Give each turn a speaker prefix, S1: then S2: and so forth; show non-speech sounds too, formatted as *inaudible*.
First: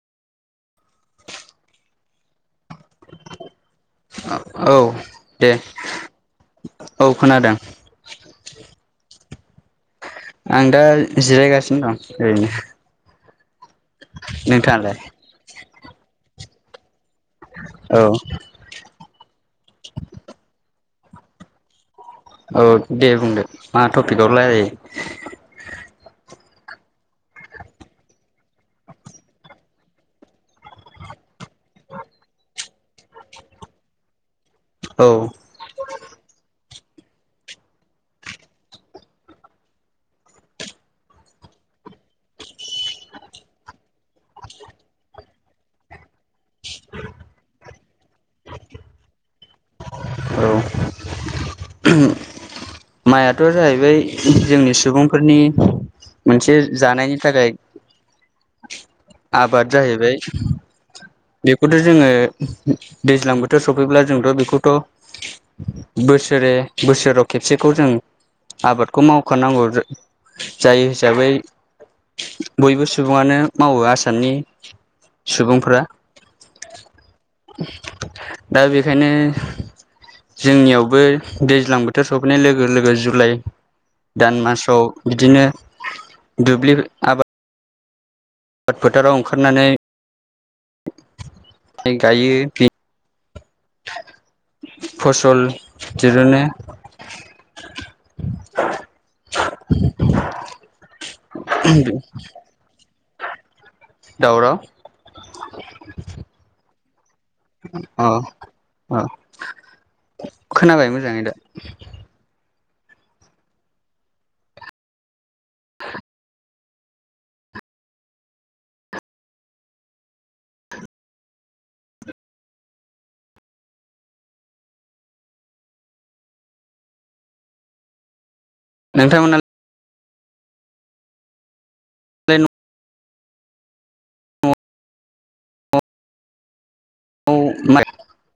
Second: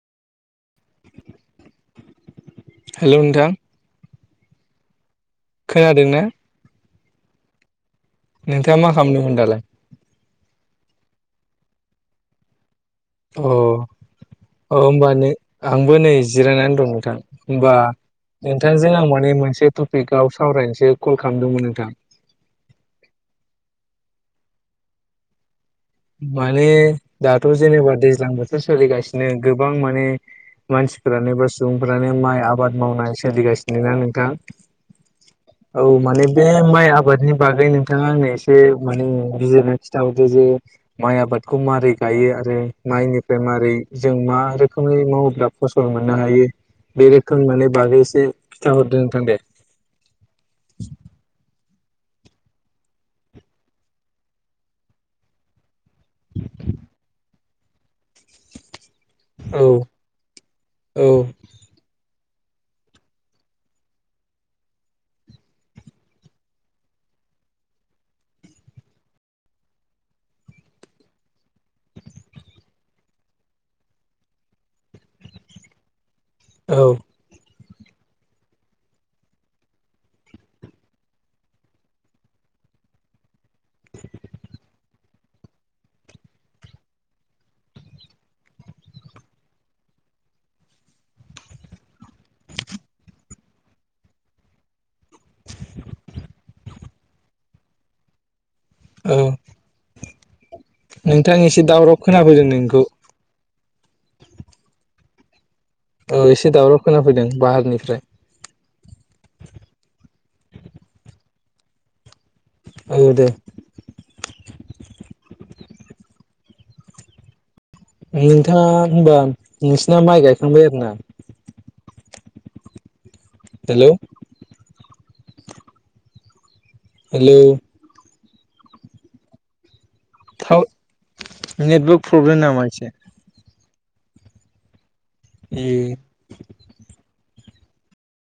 S1: Hello नोंथां।
S2: औ दे।
S1: खोनादों ना।
S2: औ खोनादों।
S1: नोंथांङा मा खालामदोंमोन दालाय।
S2: आं दा जिरायगासिनो दं ओरैनो।
S1: अ औ
S2: नोंथाङालाय
S1: होमबा नै आंबो नै जिरायनानै दं नोंथां। होमबा
S2: औ
S1: नोंथांजों आं माने मोनसे टपिकआव सावरायनोसो कल खालामदोंमोन नोंथां।
S2: औ दे बुंदो मा टपिकआव रायलायो।
S1: माने दाथ' जेनेबा दैज्लां बोथोर सोलिगासिनो गोबां माने। मानसिफोरानो बा सुबुंफोरानो माइ आबाद मावनाय सोलिगासिनो ना नोंथां।
S2: औ।
S1: औ माने बे माइ आबादनि बागै नोंथांङा आंनो एसे माने बिजिरना। खिथा हरदो जे। माइ आबादखौ मारै गायो आरो माइनिफ्राय मारै जों मा रोखोमै मावोब्ला। फसल मोननो हायो बे रोखोम माने बागै एसे खिथाहरदों नोंथां दे
S2: औ माइआथ' जाहैबाय जोंनि सुबुंफोरनि मोनसे जानायनि थाखाय
S1: औ
S2: आबाद जाहैबाय
S1: औ
S2: बेखौथ' जोङो दैज्लां बोथोर सफैब्ला जोंथ' बेखौथ' बोसोरे बोसोराव खे बसेखौ जों आबादखौ मावखानांगौ जा जायो हिसाबै बयबो सुबुङानो मावो आसामनि सुबुंफोरा
S1: औ
S2: दा बेखायनो जोंनियावबो दैज्लां बोथोर सोफैनाय लोगो-लोगो जुलाइ दान मासाव बिदिनो दुब्लि आबाद आबाद फोथाराव ओंखारनानै गायो बे फसल दिरुनो
S1: औ नोंथां एसे दावराब खोनाबोदों नोंखौ
S2: दावराव
S1: औ एसे दावराव खोना फैदों बाहारनिफ्राय
S2: औ खोनाबाय मोजाङै दा?
S1: औ दे
S2: *inaudible*
S1: नोंथाङा होनबा नोंसिना माइ गायखांबाय आरो ना? हेल' हेलौ
S2: नोंथांमोना
S1: थावत नेटबक प्रब्लेम नामा एसे? एये
S2: औ माय